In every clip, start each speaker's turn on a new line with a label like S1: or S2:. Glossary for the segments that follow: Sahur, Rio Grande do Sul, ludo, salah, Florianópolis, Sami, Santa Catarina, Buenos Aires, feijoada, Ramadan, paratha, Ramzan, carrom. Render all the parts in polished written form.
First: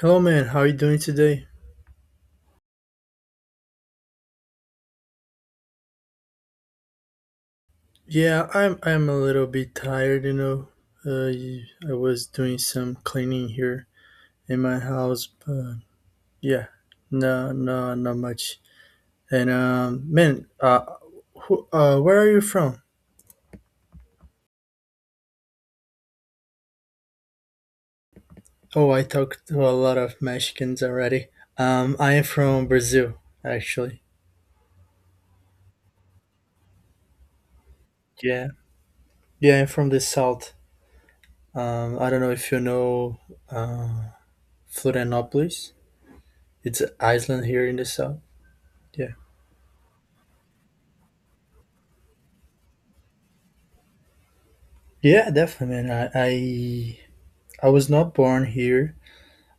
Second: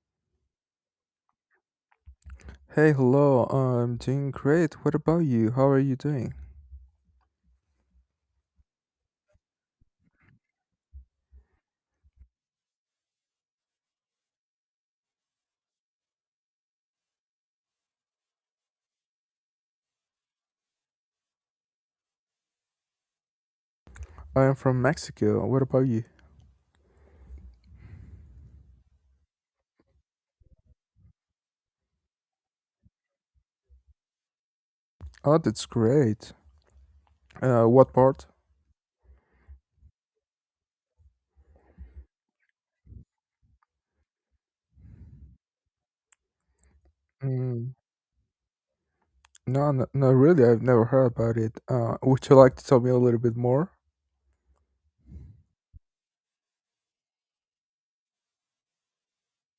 S1: Hello, man. How are you doing today?
S2: Hey, hello. I'm doing great. What about you? How are you doing?
S1: Yeah, I'm a little bit tired, you know. I was doing some cleaning here in my house, but yeah, no, no, not much. And um, man, uh, where are you from?
S2: I am from Mexico. What about you?
S1: Oh, I talked to a lot of Mexicans already. I am from Brazil, actually.
S2: Oh, that's great. What part?
S1: Yeah, yeah, I'm from the south. I don't know if you know, uh, Florianópolis. It's an island here
S2: Mm,
S1: in the south. Yeah.
S2: no, no, no, really, I've never heard about it. Would you like to tell me a little bit more?
S1: Yeah, definitely, man. I was not born here.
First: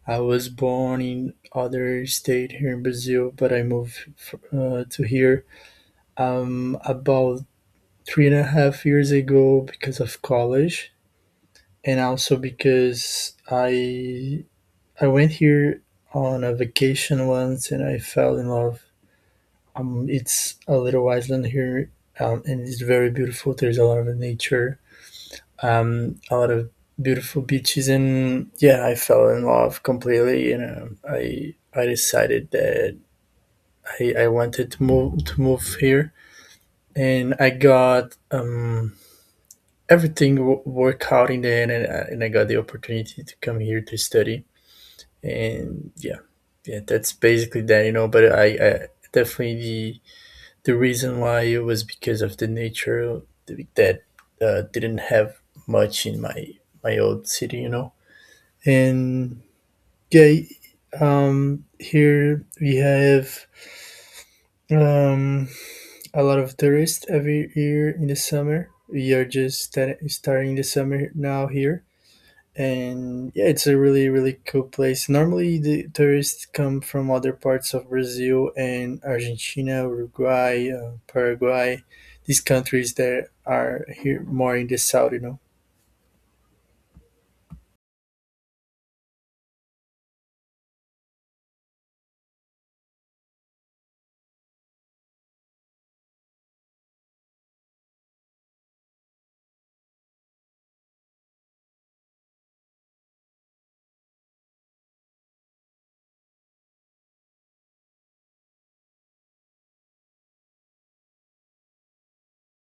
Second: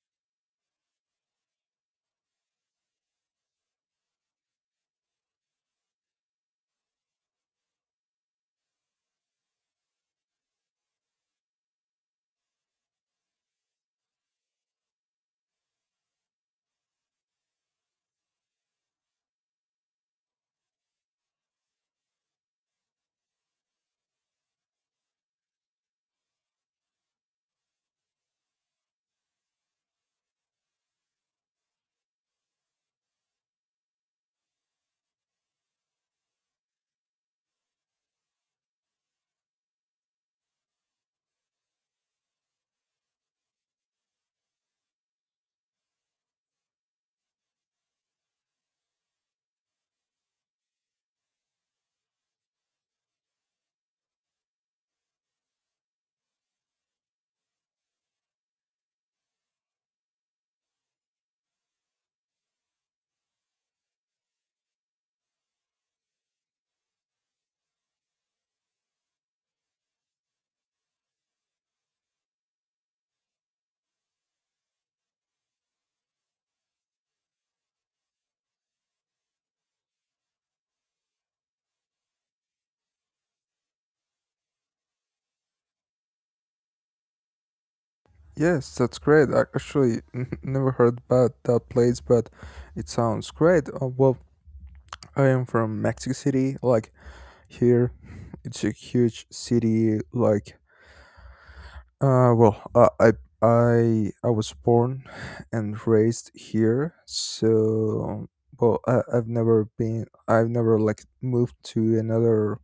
S1: I was born in other state here in Brazil, but I moved to here about three and a half years ago because of college, and also because I went here on a vacation once and I fell in love. It's a little island here, and it's very beautiful. There's a lot of nature, a lot of beautiful beaches, and yeah, I fell in love completely. You know, I decided that I wanted to move here, and I got, everything worked out in the end, and I got the opportunity to come here to study, and yeah, yeah, that's basically that. You know, but I definitely the reason why it was because of the nature that didn't have much in my old city. You know. And yeah, here we have, um, a lot of tourists every year in the summer. We are just starting the summer now here. And yeah, it's a really, really cool place. Normally, the tourists come from other parts of Brazil and Argentina, Uruguay, Paraguay, these countries that are here more in the south, you know.
S2: Yes, that's great. I actually never heard about that place, but it sounds great. Well, I am from Mexico City. Like, here, it's a huge city. Like, well, I was born and raised here. So, well, I've never been, I've never like moved to another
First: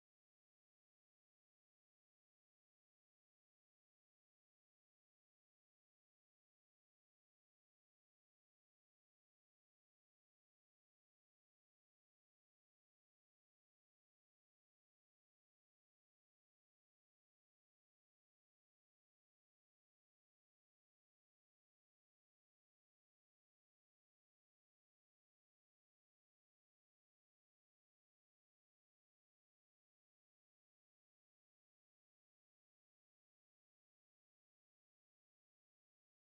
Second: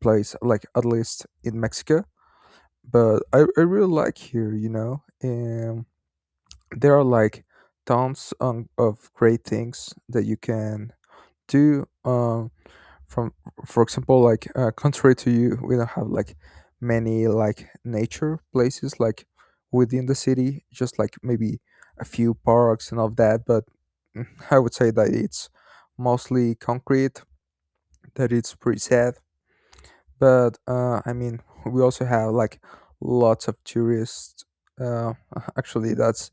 S2: place, like at least in Mexico. But I really like here, and there are like tons of great things that you can do. From For example, like, contrary to you, we don't have like many like nature places like within the city, just like maybe a few parks and all of that. But I would say that it's mostly concrete, that it's pretty sad. But I mean, we also have like lots of tourists. uh, Actually, that's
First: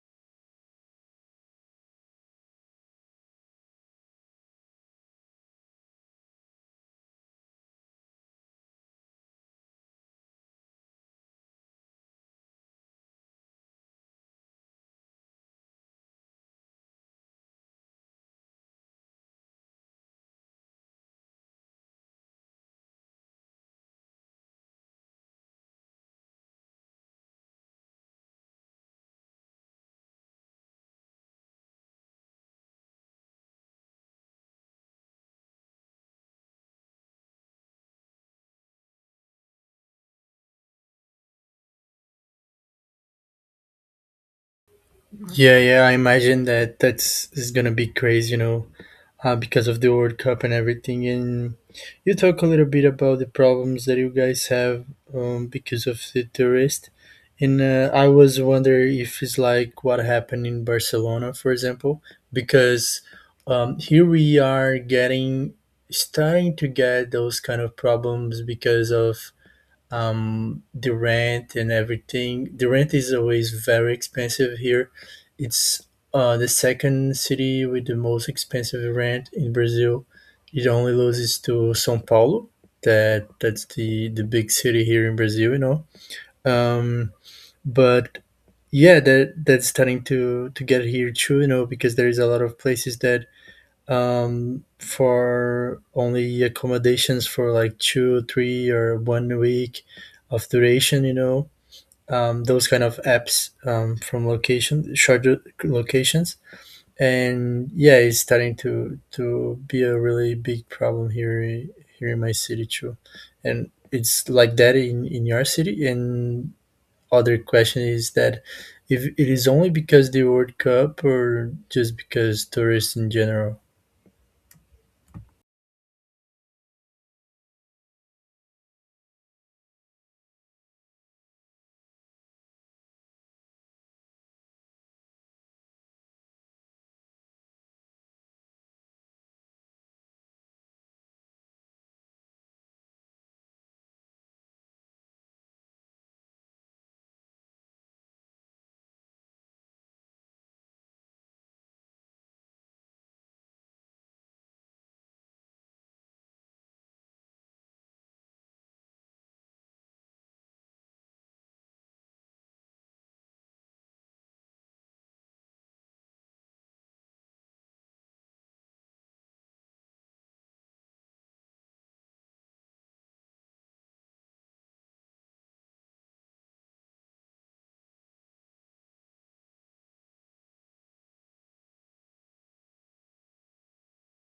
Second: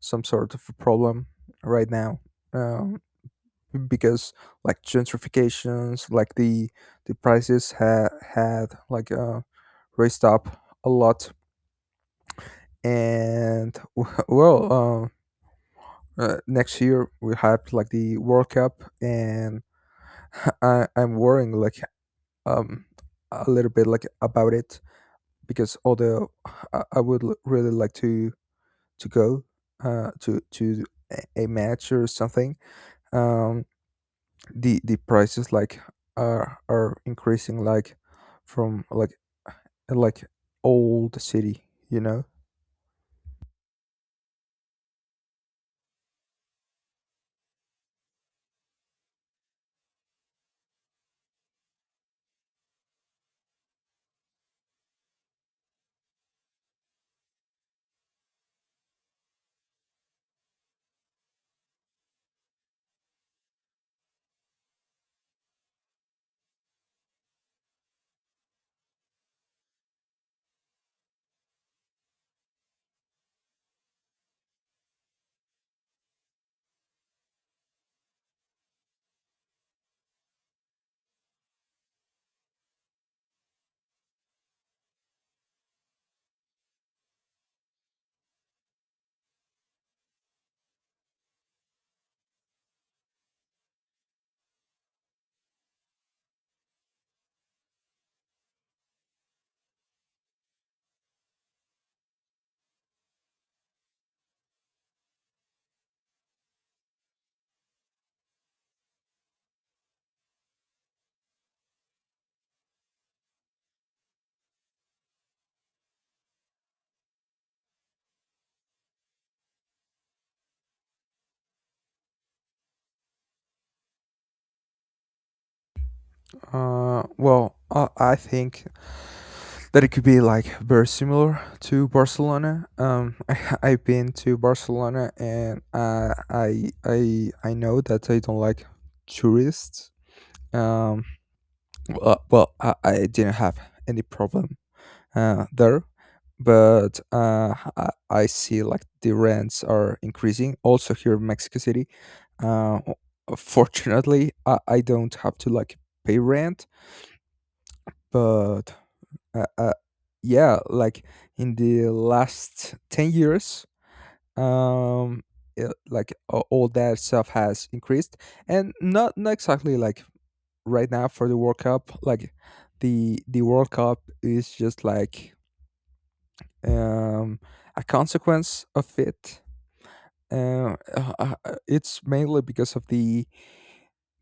S2: some sort of a problem right now. Uh, because like gentrifications, like the prices had like raised up a lot. And well, next year we have like the World Cup. And I'm worrying like um a little bit like about it because although I would really like to go to a match or something. um the prices like are increasing like from uh, like old city.
S1: Yeah, yeah, I imagine that that's is gonna be crazy, you know, because of the World Cup and everything. And you talk a little bit about the problems that you guys have, because of the tourist. And I was wondering if it's like what happened in Barcelona, for example, because here we are getting starting to get those kind of problems because of, the rent and everything. The rent is always very expensive here. It's the second city with the most expensive rent in Brazil. It only loses to Sao Paulo. That's the big city here in Brazil, you know. um but yeah, that's starting to get here too, you know, because there is a lot of places that, for only accommodations for like two, 3, or 1 week of duration. You know, those kind of apps, from location shorter locations, and yeah, it's starting to be a really big problem here in my city too, and it's like that in your city. And other question is that if it is only because the World Cup or just because tourists in general.
S2: Well, I think that it could be like very similar to Barcelona. I've been to Barcelona, and I know that I don't like tourists. um well, I didn't have any problem there. But I see like the rents are increasing also here in Mexico City. Fortunately, I don't have to like pay rent. But uh, uh, yeah, like in the last 10 years, um, it, like all that stuff has increased. And not exactly like right now for the World Cup. Like the World Cup is just like um, a consequence of it. It's mainly because of the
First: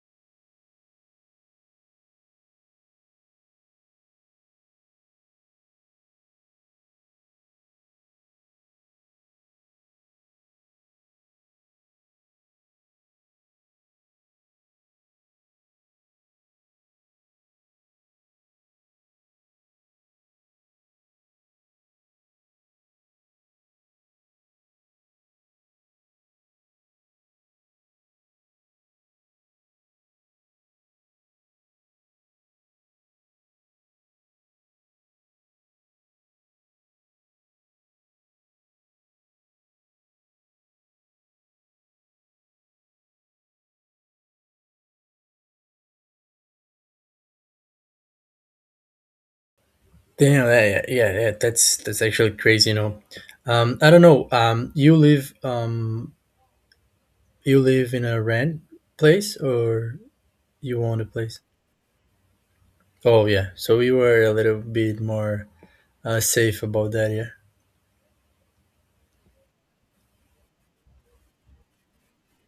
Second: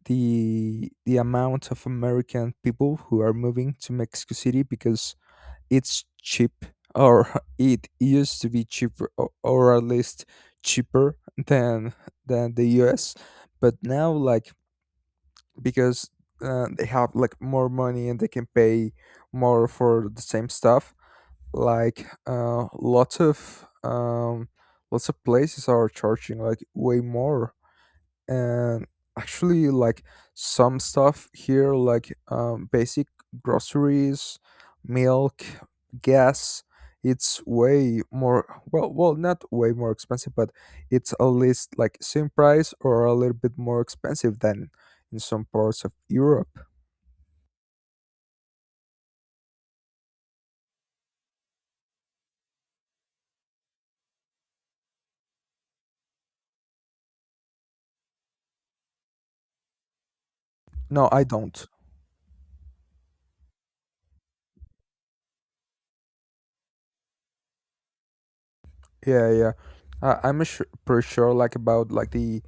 S2: the the amount of American people who are moving to Mexico City because it's cheap. Or it used to be cheaper. Or at least cheaper than than the U.S. But now, like, because they have like more money and they can pay more for the same stuff, like lots of places are charging like way more. And actually, like some stuff here, like basic groceries, milk, gas, it's way more. Well, not way more expensive, but it's at least like same price, or a little bit more expensive than in some parts of Europe.
S1: Damn, yeah, yeah, yeah, yeah, that's actually crazy, you know. I don't know. You live, you live in a rent place or you own
S2: No,
S1: a
S2: I
S1: place?
S2: don't.
S1: Oh yeah, so you were a little bit more, safe about that, yeah.
S2: Yeah, yeah, I'm sure, pretty sure like about like the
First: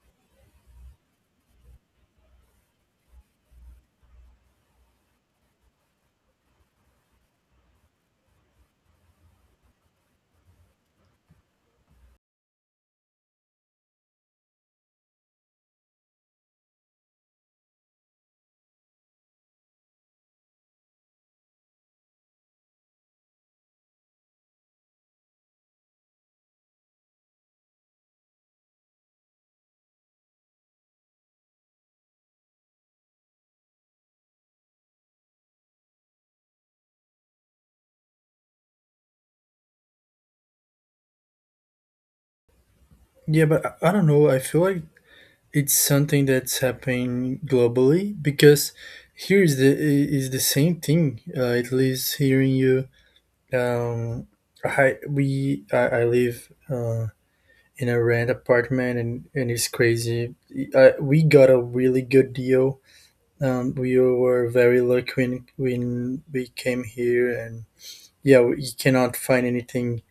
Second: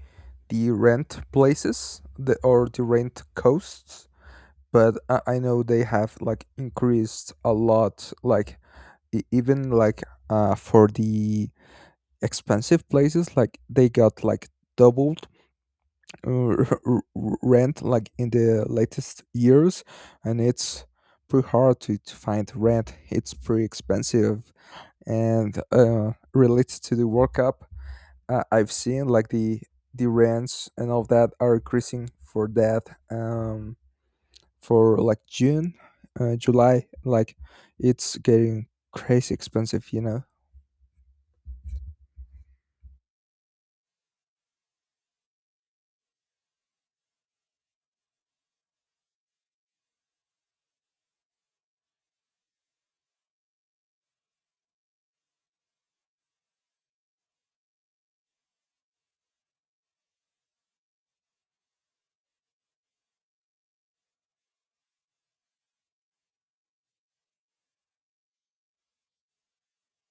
S2: the rent places, or the rent costs. But I know they have like increased a lot, like even like for the expensive places, like they got like doubled. uh, r- r- Rent like in the latest years. And it's pretty hard to find rent. It's pretty expensive. And related to the World Cup, I've seen like the rents and all that are increasing for that, um for like June, July. Like it's getting crazy expensive.
S1: Yeah, but I don't know. I feel like it's something that's happening globally because here is is the same thing. At least hearing you, um, I live. In a rent apartment, and it's crazy. We got a really good deal. We were very lucky when we came here, and yeah, you cannot find anything,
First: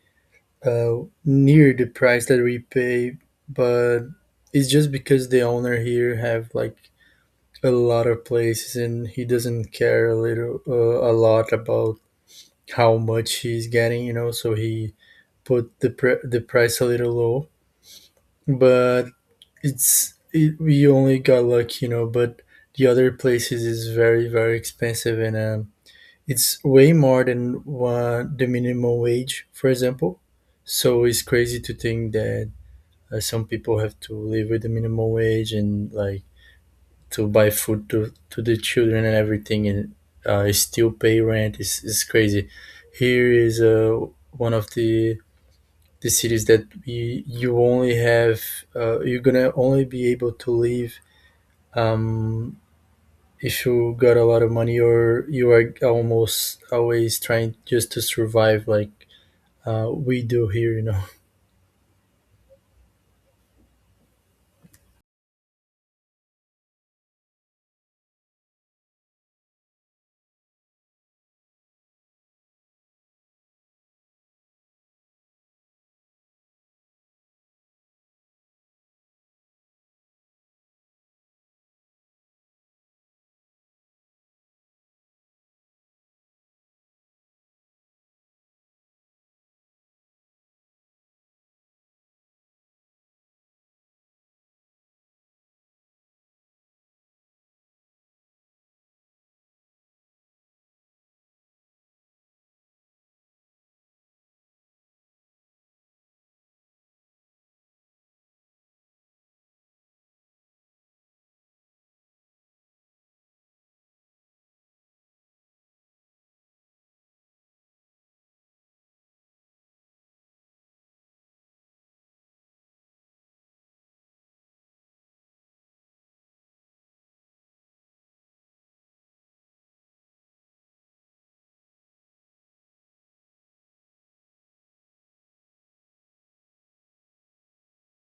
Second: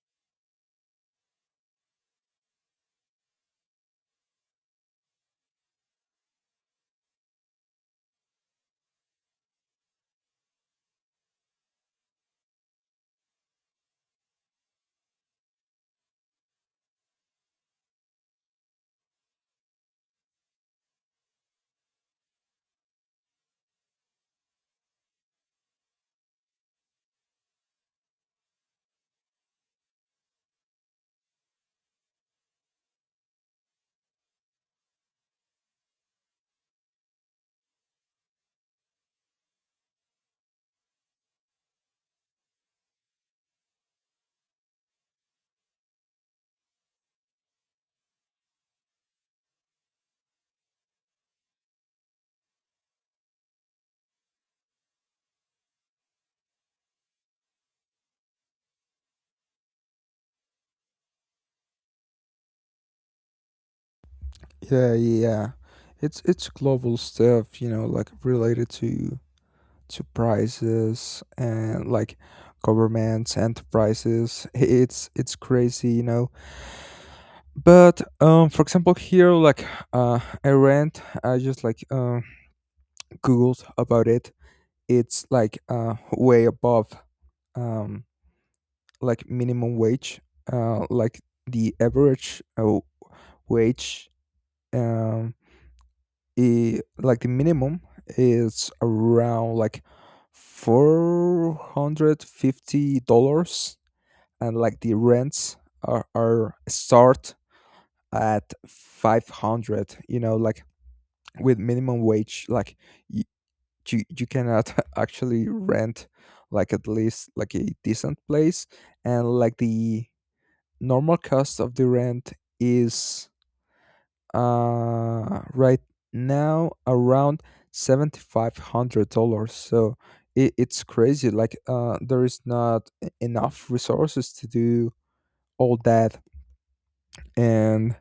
S1: uh, near the price that we pay, but it's just because the owner here have like a lot of places and he doesn't care a lot about how much he's getting, you know, so he put the price a little low. But we only got lucky, you know, but the other places is very very expensive, and it's way more than one, the minimum wage, for example. So it's crazy to think that some people have to live with the minimum wage and like to buy food to the children and everything, and still pay rent. It's crazy. Here is, one of the cities that we, you only have, you're gonna only be able to live, um, if you got a lot of money or you are almost always trying just to survive like we do here, you know.
S2: Yeah, yeah. It's global stuff, like related to prices and like governments, enterprises. It's crazy. But for example, here, like, uh, I rent. I just like googled about it. It's like way above, um, like minimum wage, like the average wage. Um, I like the minimum is around like $450, and like the rents are start at 500. You know, like with minimum wage, like you cannot actually rent, like, at least like a decent place. And like the normal cost of the rent is right now around $7,500. So it's crazy, like, there is not enough resources to do all that. And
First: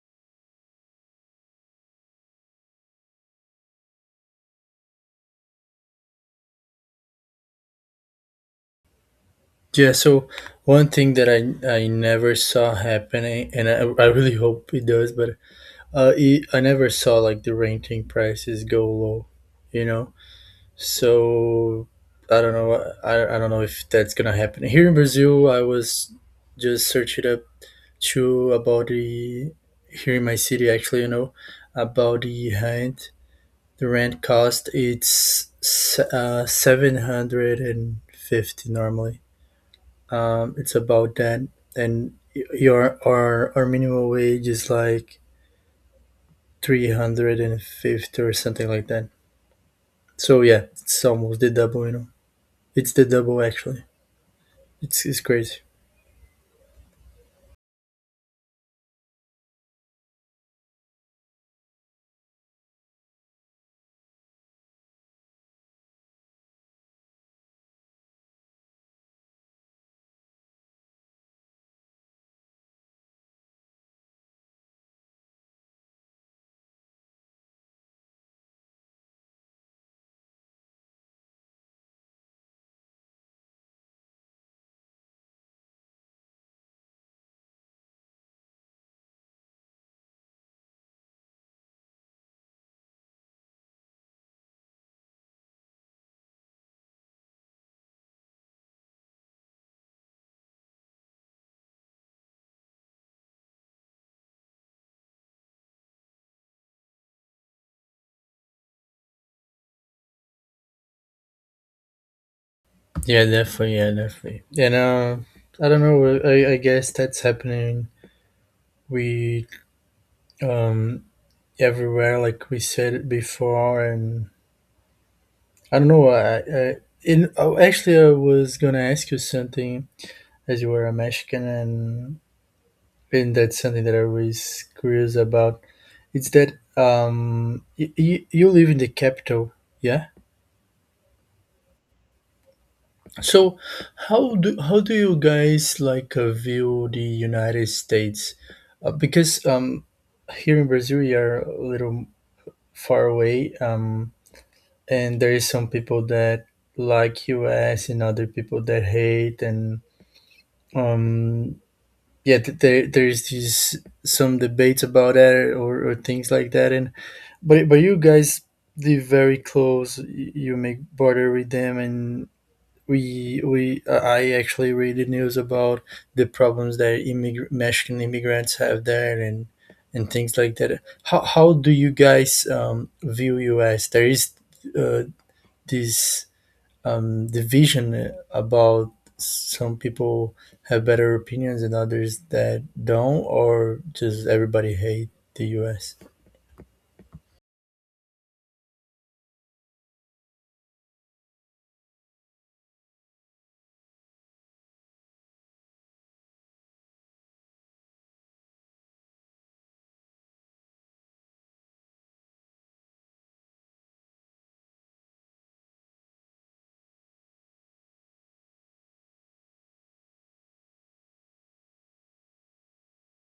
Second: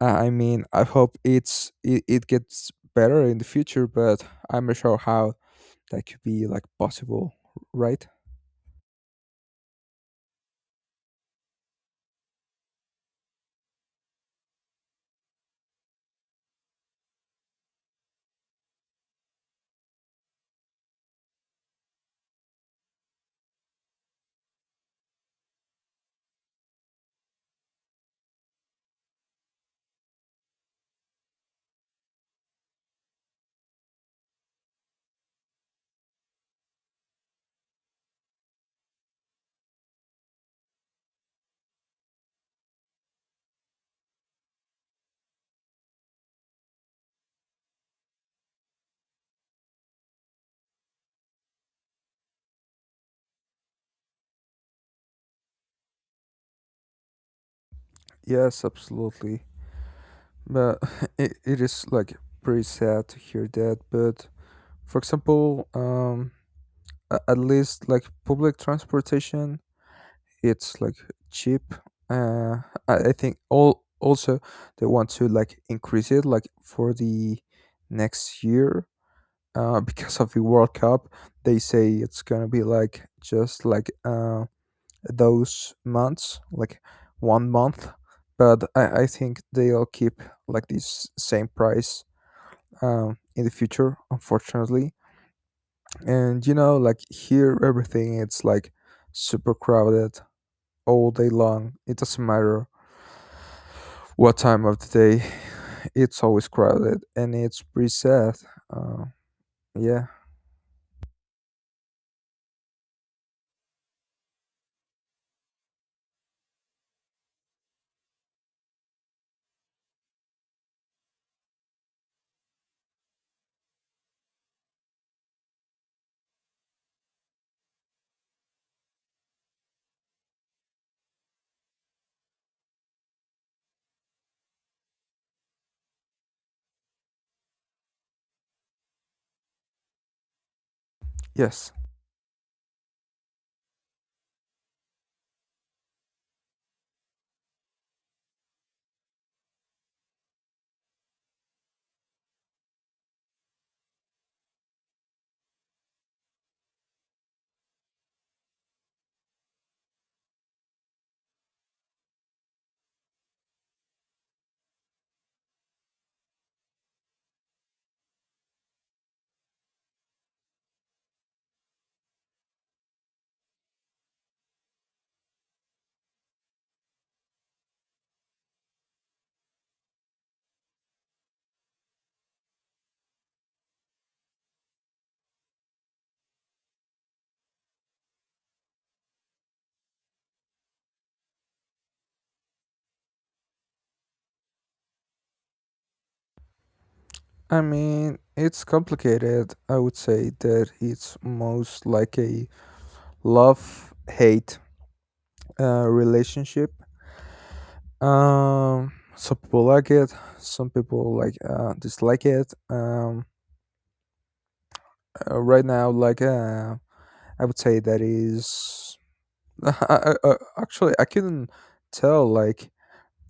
S2: I mean, I hope it gets better in the future. But I'm not sure how that could be like possible, right?
S1: Yeah, so one thing that I never saw happening, and I really hope it does, but I never saw like the renting prices go low, you know. So I don't know. I don't know if that's gonna happen here in Brazil. I was just searching up too about the here in my city actually. You know, about the rent. The rent cost it's 750 normally. It's about that, and y- your our minimum wage is like 350 or something like that. So yeah, it's almost the double. You know, it's the double actually. It's crazy.
S2: Yes, absolutely. But it is like pretty sad to hear that. But for example, at least like public transportation, it's like cheap. Uh, I think all also they want to like increase it like for the next year. Because of the World Cup, they say it's gonna be like just like those months, like one month. But I think they'll keep like this same price in the future, unfortunately. And you know, like here, everything it's like super crowded all day long. It doesn't matter what time of the day. It's always crowded, and it's pretty sad. uh, yeah.
S1: Yeah, definitely. Yeah, definitely. And I don't know. I guess that's happening. We um everywhere, like we said it before, and I don't know. Actually, I was gonna ask you something, as you were a Mexican, and that's something that I was curious about. It's that, you, you live in the capital, yeah.
S2: Yes,
S1: So, how do you guys like, view the United States? Because, here in Brazil, we are a little far away, and there is some people that like US and other people that hate, and um, yeah, there is this some debates about that or things like that, and but you guys live very close. You make border with them, and we I actually read the news about the problems that Mexican immigrants have there and things like that. How do you guys, view US? There is, uh, this, division about some people have better opinions and others that don't, or just everybody hate the US.
S2: I mean, it's complicated. I would say that it's most like a love hate relationship. Some people like it, some people like, dislike it. Right now, like, I would say that is I, I, actually, I couldn't tell, like,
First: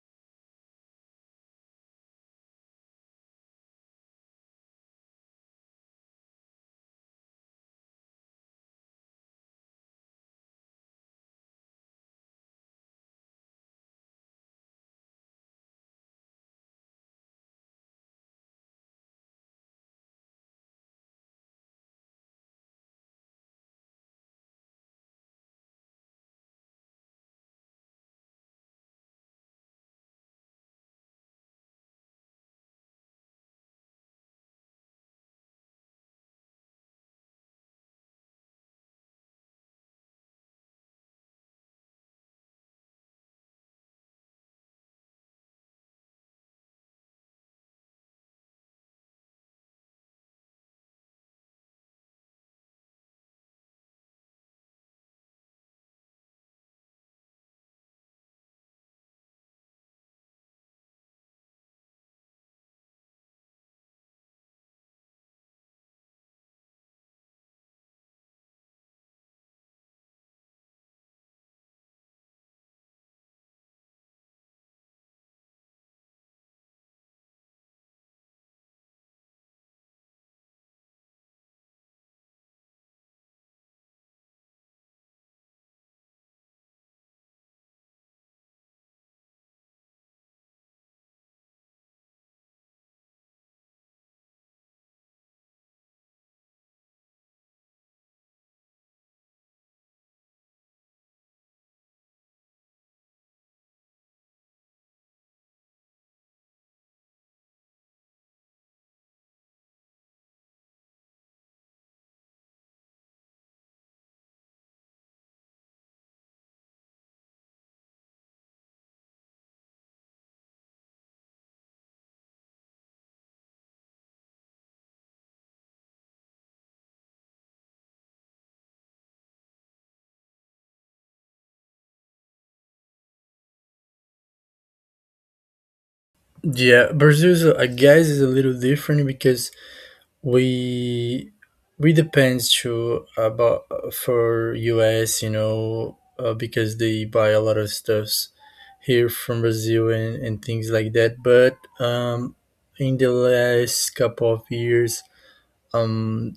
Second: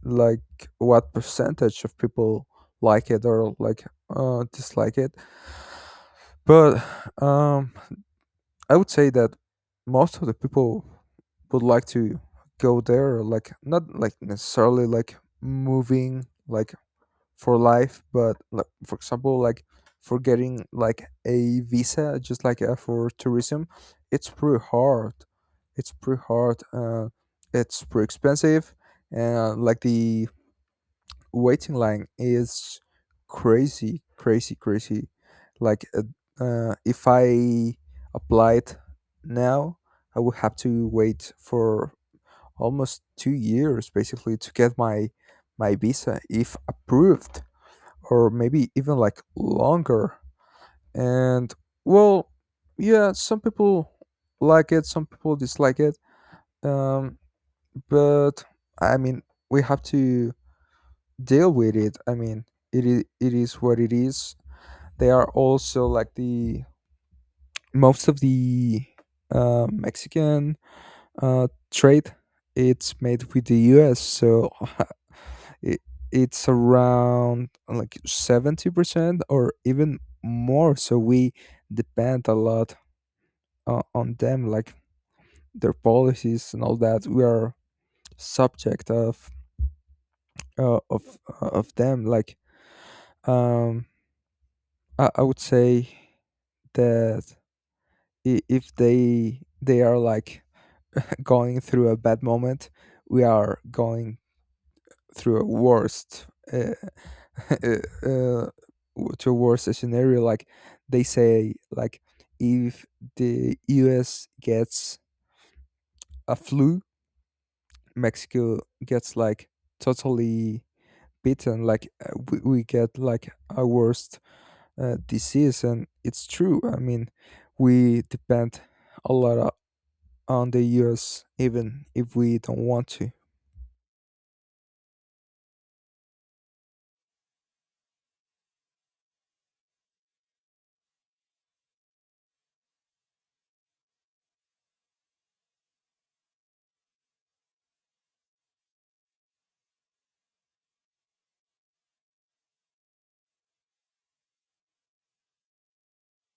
S2: like what percentage of people like it or like dislike it. But um I would say that most of the people would like to go there, like not like necessarily like moving like for life, but like for example, like for getting like a visa, just like for tourism. It's pretty hard. It's pretty hard. It's pretty expensive, and like the waiting line is crazy, crazy, crazy. Like, if I applied now, I would have to wait for almost 2 years basically to get my visa if approved, or maybe even like longer. And well, yeah, some people like it, some people dislike it. Um, but I mean, we have to deal with it. I mean, it is what it is. They are also like the most of the Mexican trade. It's made with the U.S., so it, it's around like 70% or even more. So we depend a lot on them, like their policies and all that. We are subject of uh, of of them. Like um, I would say that if they are like going through a bad moment, we are going through a worst. uh, uh, uh, to a worst scenario, like they say, like if the US gets a flu, Mexico gets like totally beaten. Like we get like a worst disease. And it's true. I mean, we depend a lot on the US, even if we don't want to.
S1: Yeah, Brazil, is, I guess, is a little different because we we depends to about for us, you know, because they buy a lot of stuffs here from Brazil and things like that, but um in the last couple of years, um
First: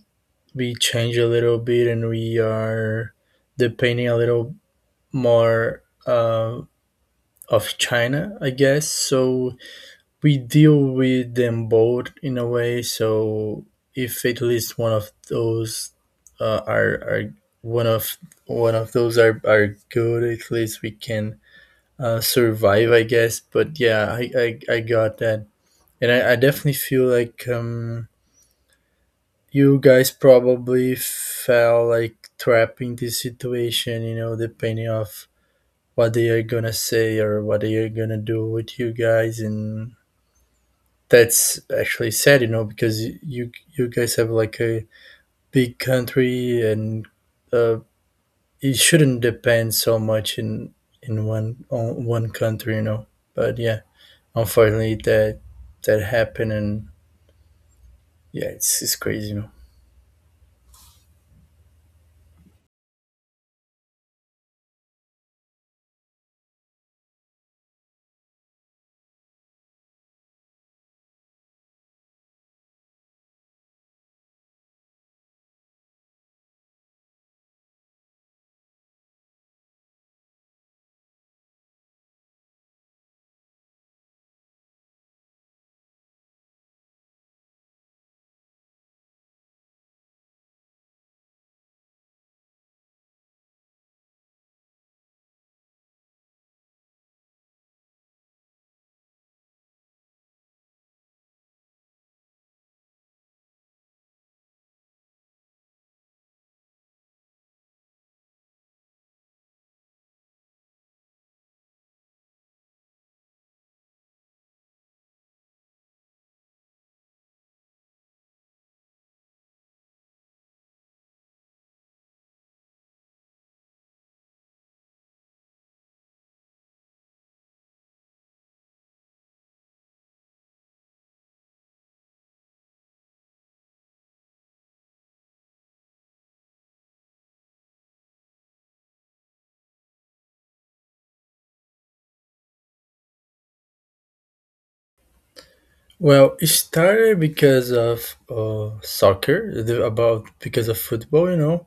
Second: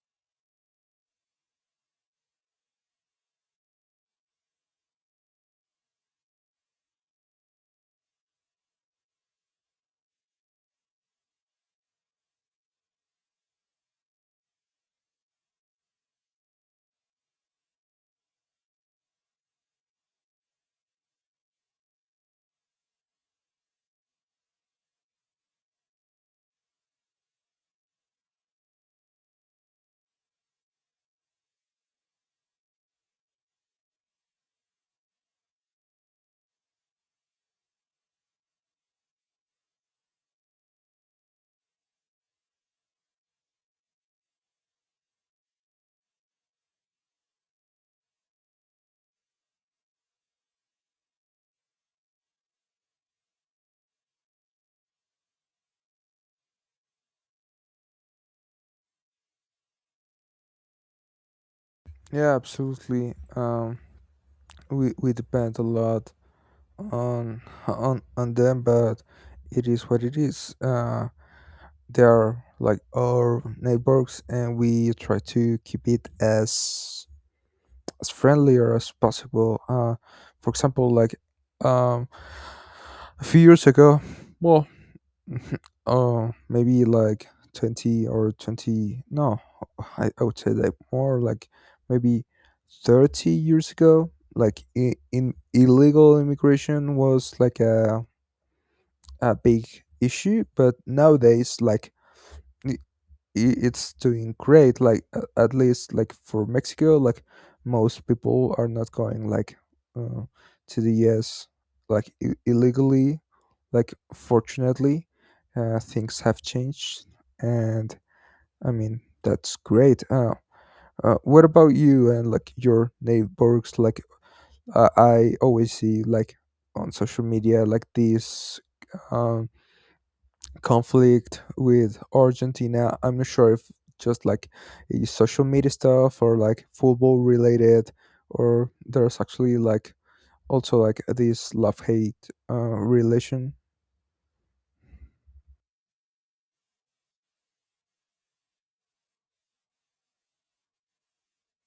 S1: we change a little bit and we are depending a little more, of China, I guess. So we deal with them both in a way. So if at least one of those, are one of those are good, at least we can, survive, I guess. But yeah, I got that, and I definitely feel like, you guys probably felt like trapped in this situation. You know, depending of what they are gonna say or what they are gonna do with you guys, and that's actually sad, you know, because you guys have like a big country, and uh, it shouldn't depend so much in one on one country, you know. But yeah, unfortunately, that happened, and yeah, it's crazy, you know.
S2: Yeah, absolutely. We depend a lot on them, but it is what it is. They are like our neighbors, and we try to keep it as friendlier as possible. For example, like, um, a few years ago, well, maybe like 20 or 20. No, I would say like more like maybe 30 years ago. Like in illegal immigration was like a big issue, but nowadays, like, it's doing great, like at least like for Mexico. Like most people are not going, like uh, to the US, like illegally, like, fortunately. Things have changed, and I mean, that's great. What about you and like your neighbors, like I always see like on social media like these um, conflict with Argentina. I'm not sure if just like a social media stuff or like football related, or there's actually like also like this love hate relation.
S1: Well, it started because of soccer, the, about because of football, you know.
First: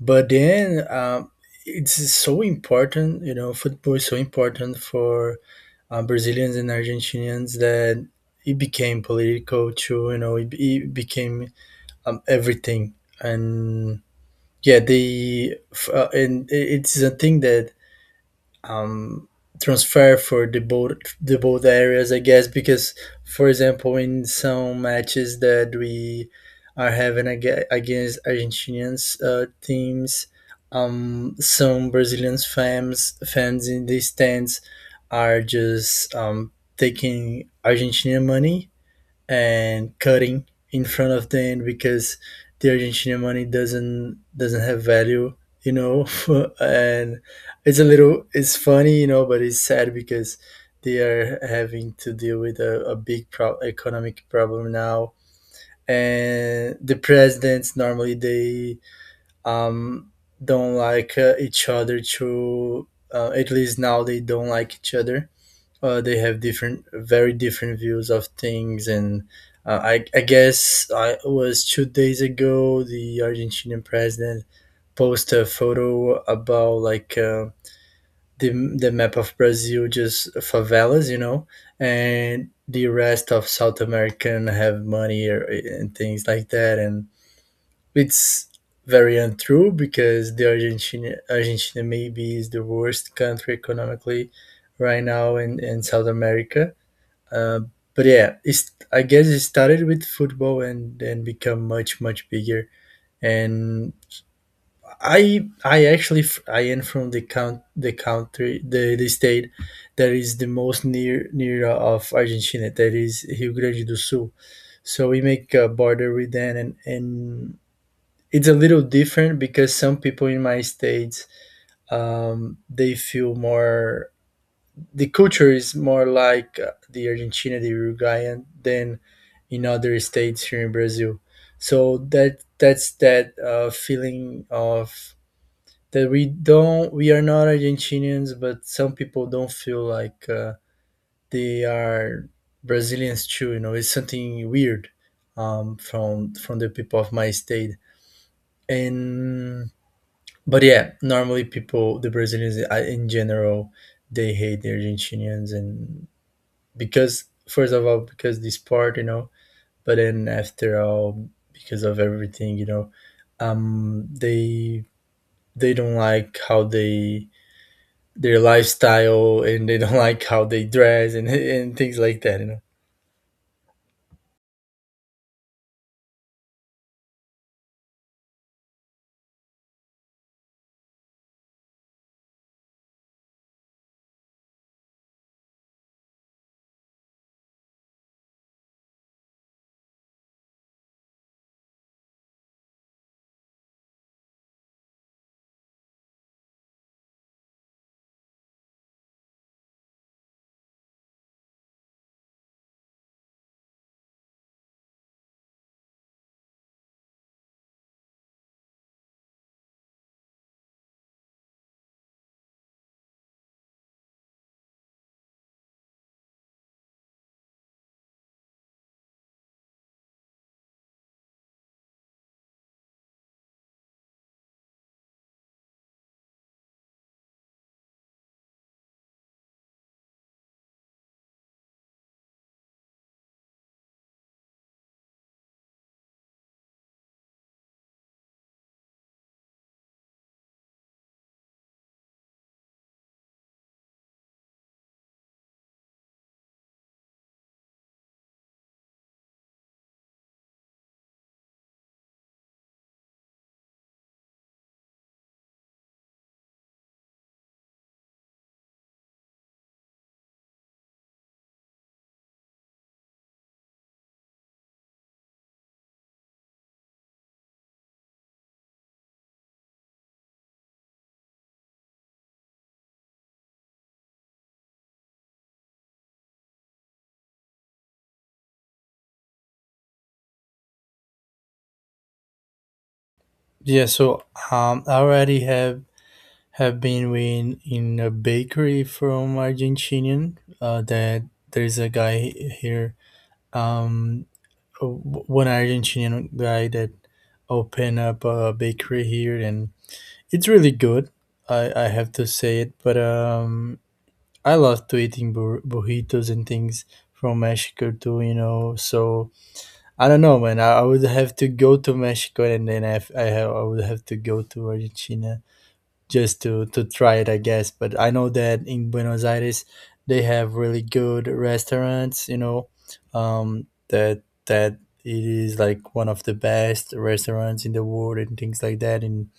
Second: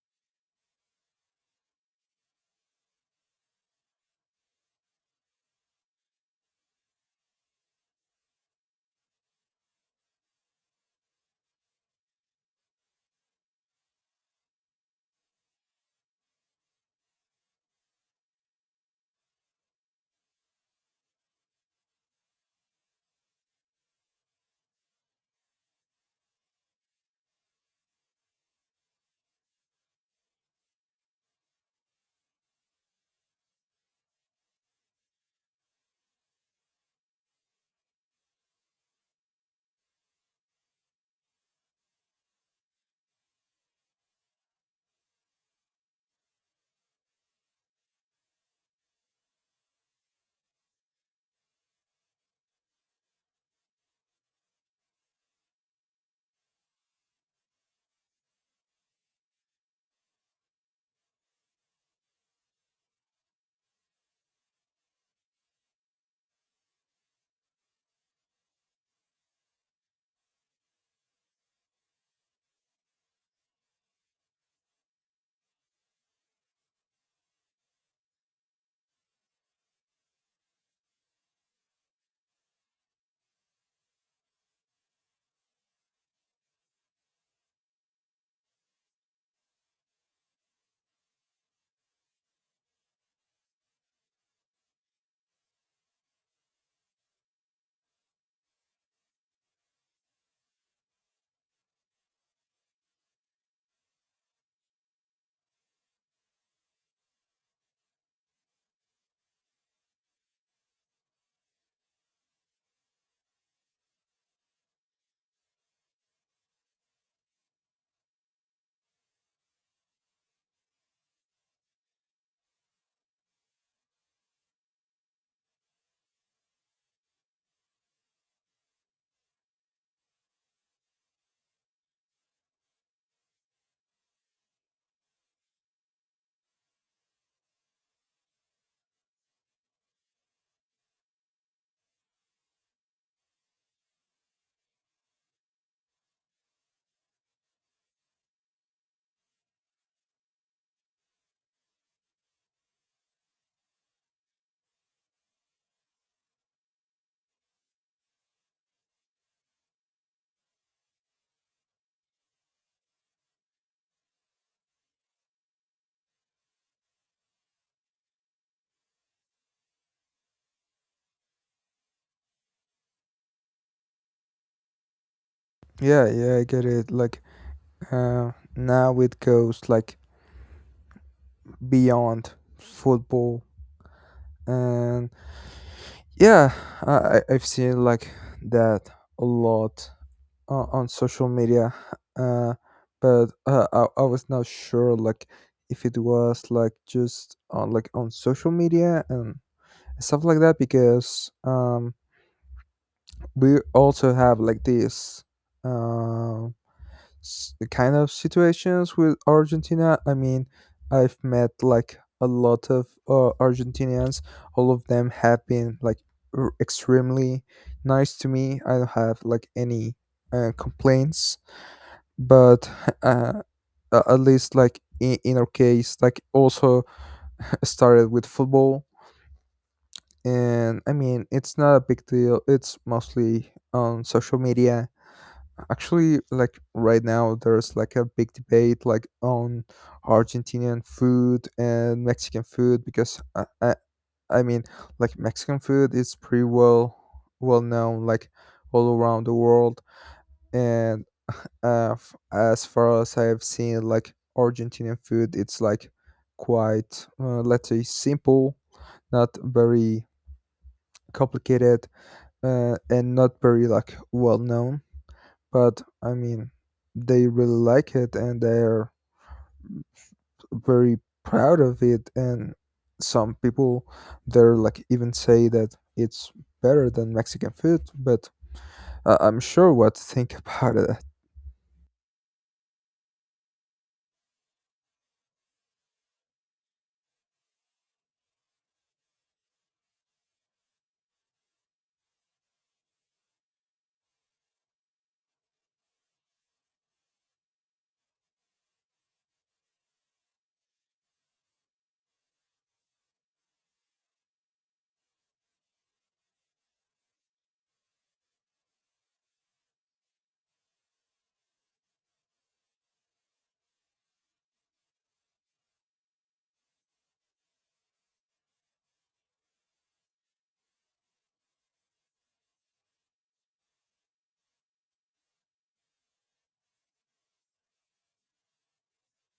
S1: But then, it's so important, you know, football is so important for, Brazilians and Argentinians, that it became political too, you know, it became, everything. And yeah, they, f- and it's a thing that, um, transfer for the both areas, I guess. Because, for example, in some matches that we are having against Argentinians, teams, some Brazilian fans in the stands are just, taking Argentinian money and cutting in front of them because the Argentinian money doesn't have value, you know. And it's a little it's funny, you know, but it's sad because they are having to deal with a big economic problem now. And the presidents normally they, um, don't like, each other to at least now they don't like each other. They have different very different views of things, and I guess I it was 2 days ago the Argentinian president posted a photo about like, the, the map of Brazil just favelas, you know, and the rest of South American have money or, and things like that, and it's very untrue because the Argentina maybe is the worst country economically right now in South America, uh, but yeah, it's, I guess it started with football and then become much bigger. And I actually I am from the country the state that is the most near of Argentina, that is Rio Grande do Sul. So we make a border with them, and it's a little different because some people in my states they feel more, the culture is more like the Argentina, the Uruguayan, than in other states here in Brazil. So that's that feeling of that we don't we are not Argentinians, but some people don't feel like they are Brazilians too. You know, it's something weird from the people of my state. And But yeah, normally people, the Brazilians in general, they hate the Argentinians, and because first of all because this part, but then after all because of everything, um they they don't like how they, their lifestyle, and they don't like how they dress, and things like that, you know.
S2: Yeah, yeah, I get it. Like, now it goes like beyond football, and yeah, I I've seen like that a lot on social media. uh but I was not sure like if it was like just on like on social media and stuff like that because we also have like this um kind of situations with Argentina. I mean, I've met like a lot of Argentinians. All of them have been like extremely nice to me. I don't have like any complaints. But uh, at least like in our case, like, also started with football. And I mean, it's not a big deal. It's mostly on social media. Actually, like right now there's like a big debate like on Argentinian food and Mexican food because I mean, like Mexican food is pretty well known like all around the world. And as far as I have seen, like Argentinian food, it's like quite, let's say, simple, not very complicated, and not very like well known. But I mean, they really like it, and they're very proud of it. And some people, they're like even say that it's better than Mexican food. But I'm sure what to think about it.
S1: Yeah, so I already have been in a bakery from Argentinian. That there's a guy here, um, one Argentinian guy that opened up a bakery here, and it's really good. I have to say it, but I love to eating burritos and things from Mexico too. You know, so I don't know, man. I would have to go to Mexico, and then I would have to go to Argentina just to try it, I guess. But I know that in Buenos Aires they have really good restaurants. You know, that that it is like one of the best restaurants in the world and things like that, and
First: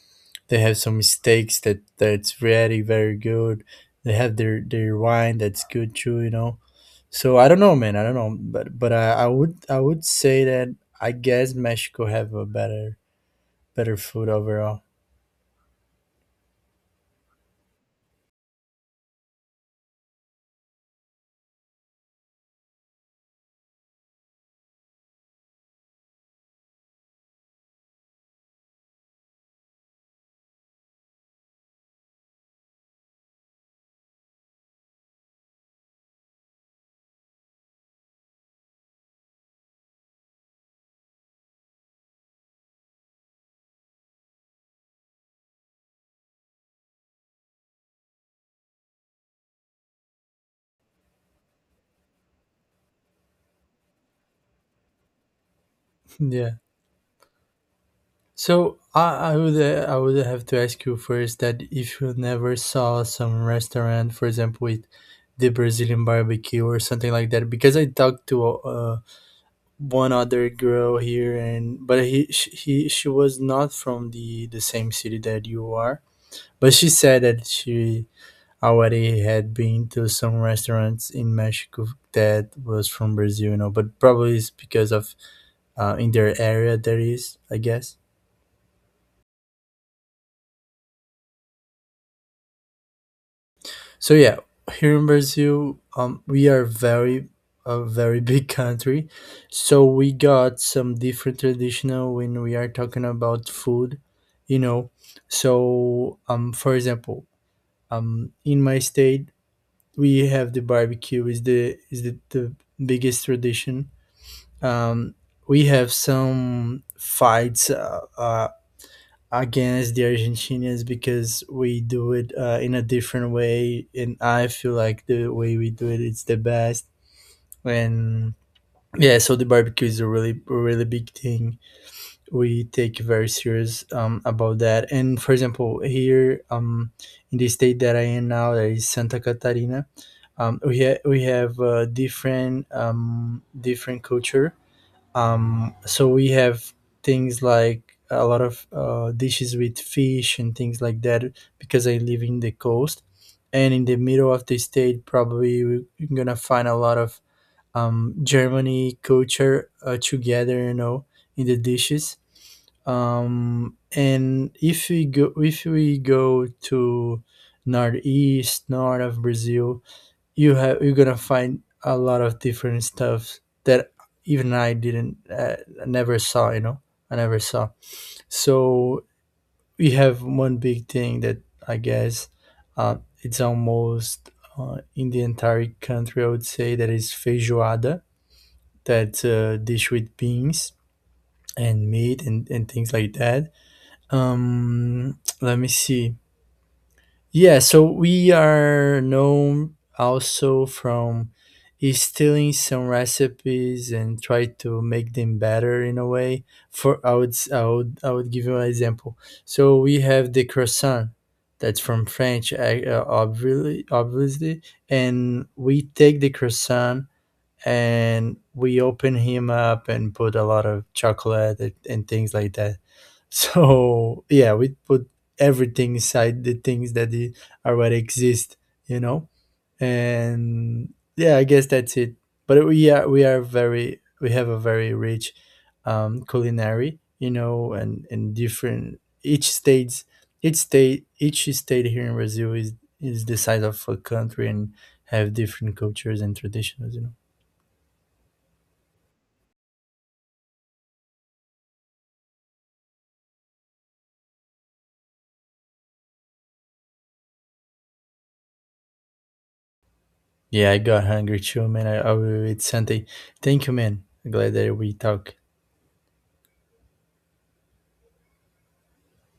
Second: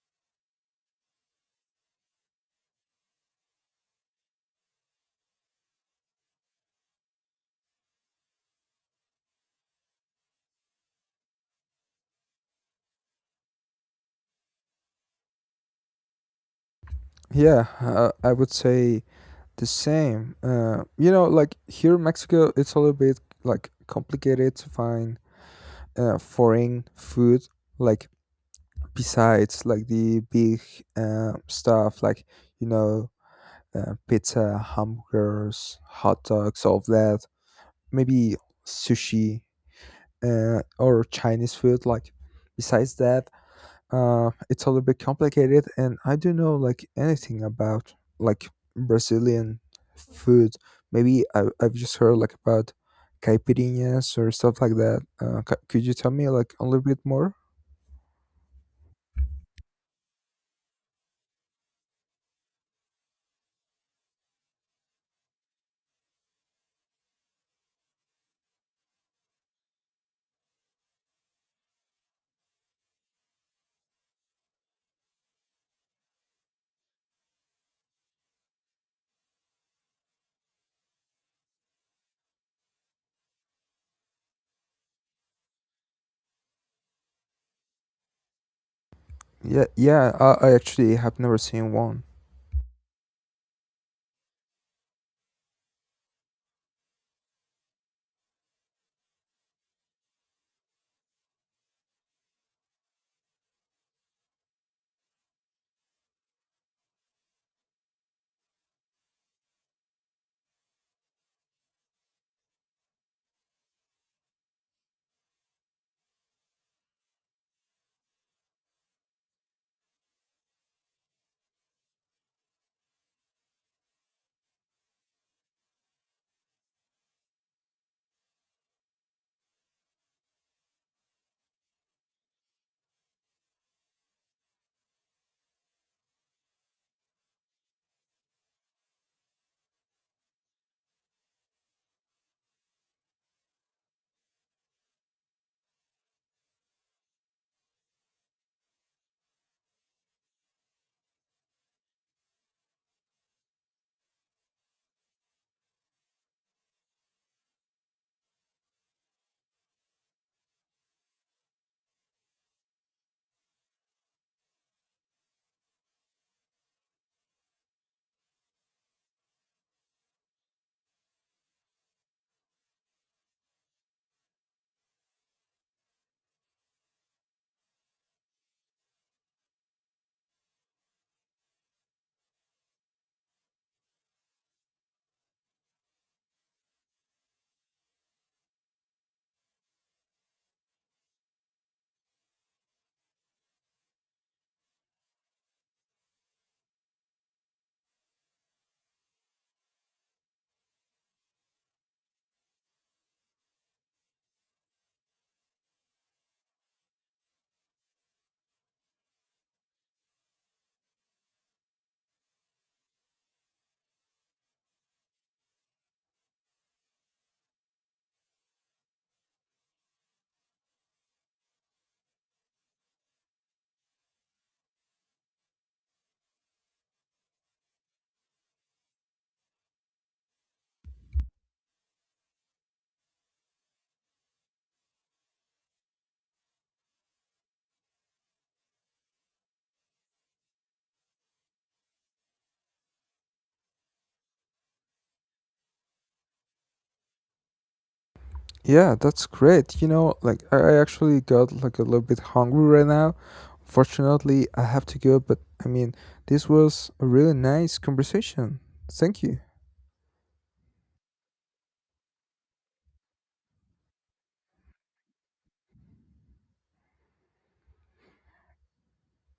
S1: they have some steaks that that's really very good. They have their wine that's good too, you know. So I don't know, man. I don't know, but I would say that I guess Mexico have a better food overall.
S2: Yeah, I would say the same. You know, like here in Mexico, it's a little bit like complicated to find foreign food. Like besides like the big stuff, like you know, pizza, hamburgers, hot dogs, all of that. Maybe sushi, or Chinese food. Like besides that, it's a little bit complicated, and I don't know like anything about like Brazilian food. Maybe I've just heard like about caipirinhas or stuff like that. Could you tell me
S1: Yeah.
S2: like a little bit more?
S1: So I would have to ask you first that if you never saw some restaurant, for example, with the Brazilian barbecue or something like that, because I talked to one other girl here, and but he sh- he she was not from the same city that you are, but she said that she already had been to some restaurants in Mexico that was from Brazil, you know, but probably it's because of, in their area there is, I guess.
S2: Yeah, yeah, I actually have never seen one.
S1: So yeah, here in Brazil, we are very a very big country, so we got some different traditional when we are talking about food, you know. So for example, in my state, we have the barbecue is the biggest tradition. Um, we have some fights. Against the Argentinians, because we do it in a different way, and I feel like the way we do it is the best. And yeah, so the barbecue is a really big thing. We take very serious about that. And for example, here in the state that I am now, that is Santa Catarina. We have different culture, so we have things like a lot of dishes with fish and things like that because I live in the coast. And in the middle of the state, probably you're gonna find a lot of Germany culture together, you know, in the dishes. And if we go to northeast, north of Brazil, you're gonna find a lot of different stuff that even I didn't never saw. You know, I never saw. So we have one big thing that I guess it's almost in the entire country. I would say that is feijoada. That's a dish with beans and meat, and things like that. Let me see. Yeah, so we are known also from stealing some recipes and try to make them better in a way. For I would s- I would give you an example. So we have the croissant that's from French, obviously, and we take the croissant and we open him up and put a lot of chocolate, and things like that. So yeah, we put everything inside the things that already exist, you know. And yeah, I guess that's it. But we have a very rich culinary, you know, and different each state here in Brazil is the size of a country, and have different cultures and traditions, you know.
S2: Yeah, that's great. Like I actually got like a little bit hungry right now. Fortunately, I have to go, but I mean, this was a really nice conversation. Thank you.
S1: Yeah, I got hungry too, man. I will eat something. Thank you, man. Glad that we talk.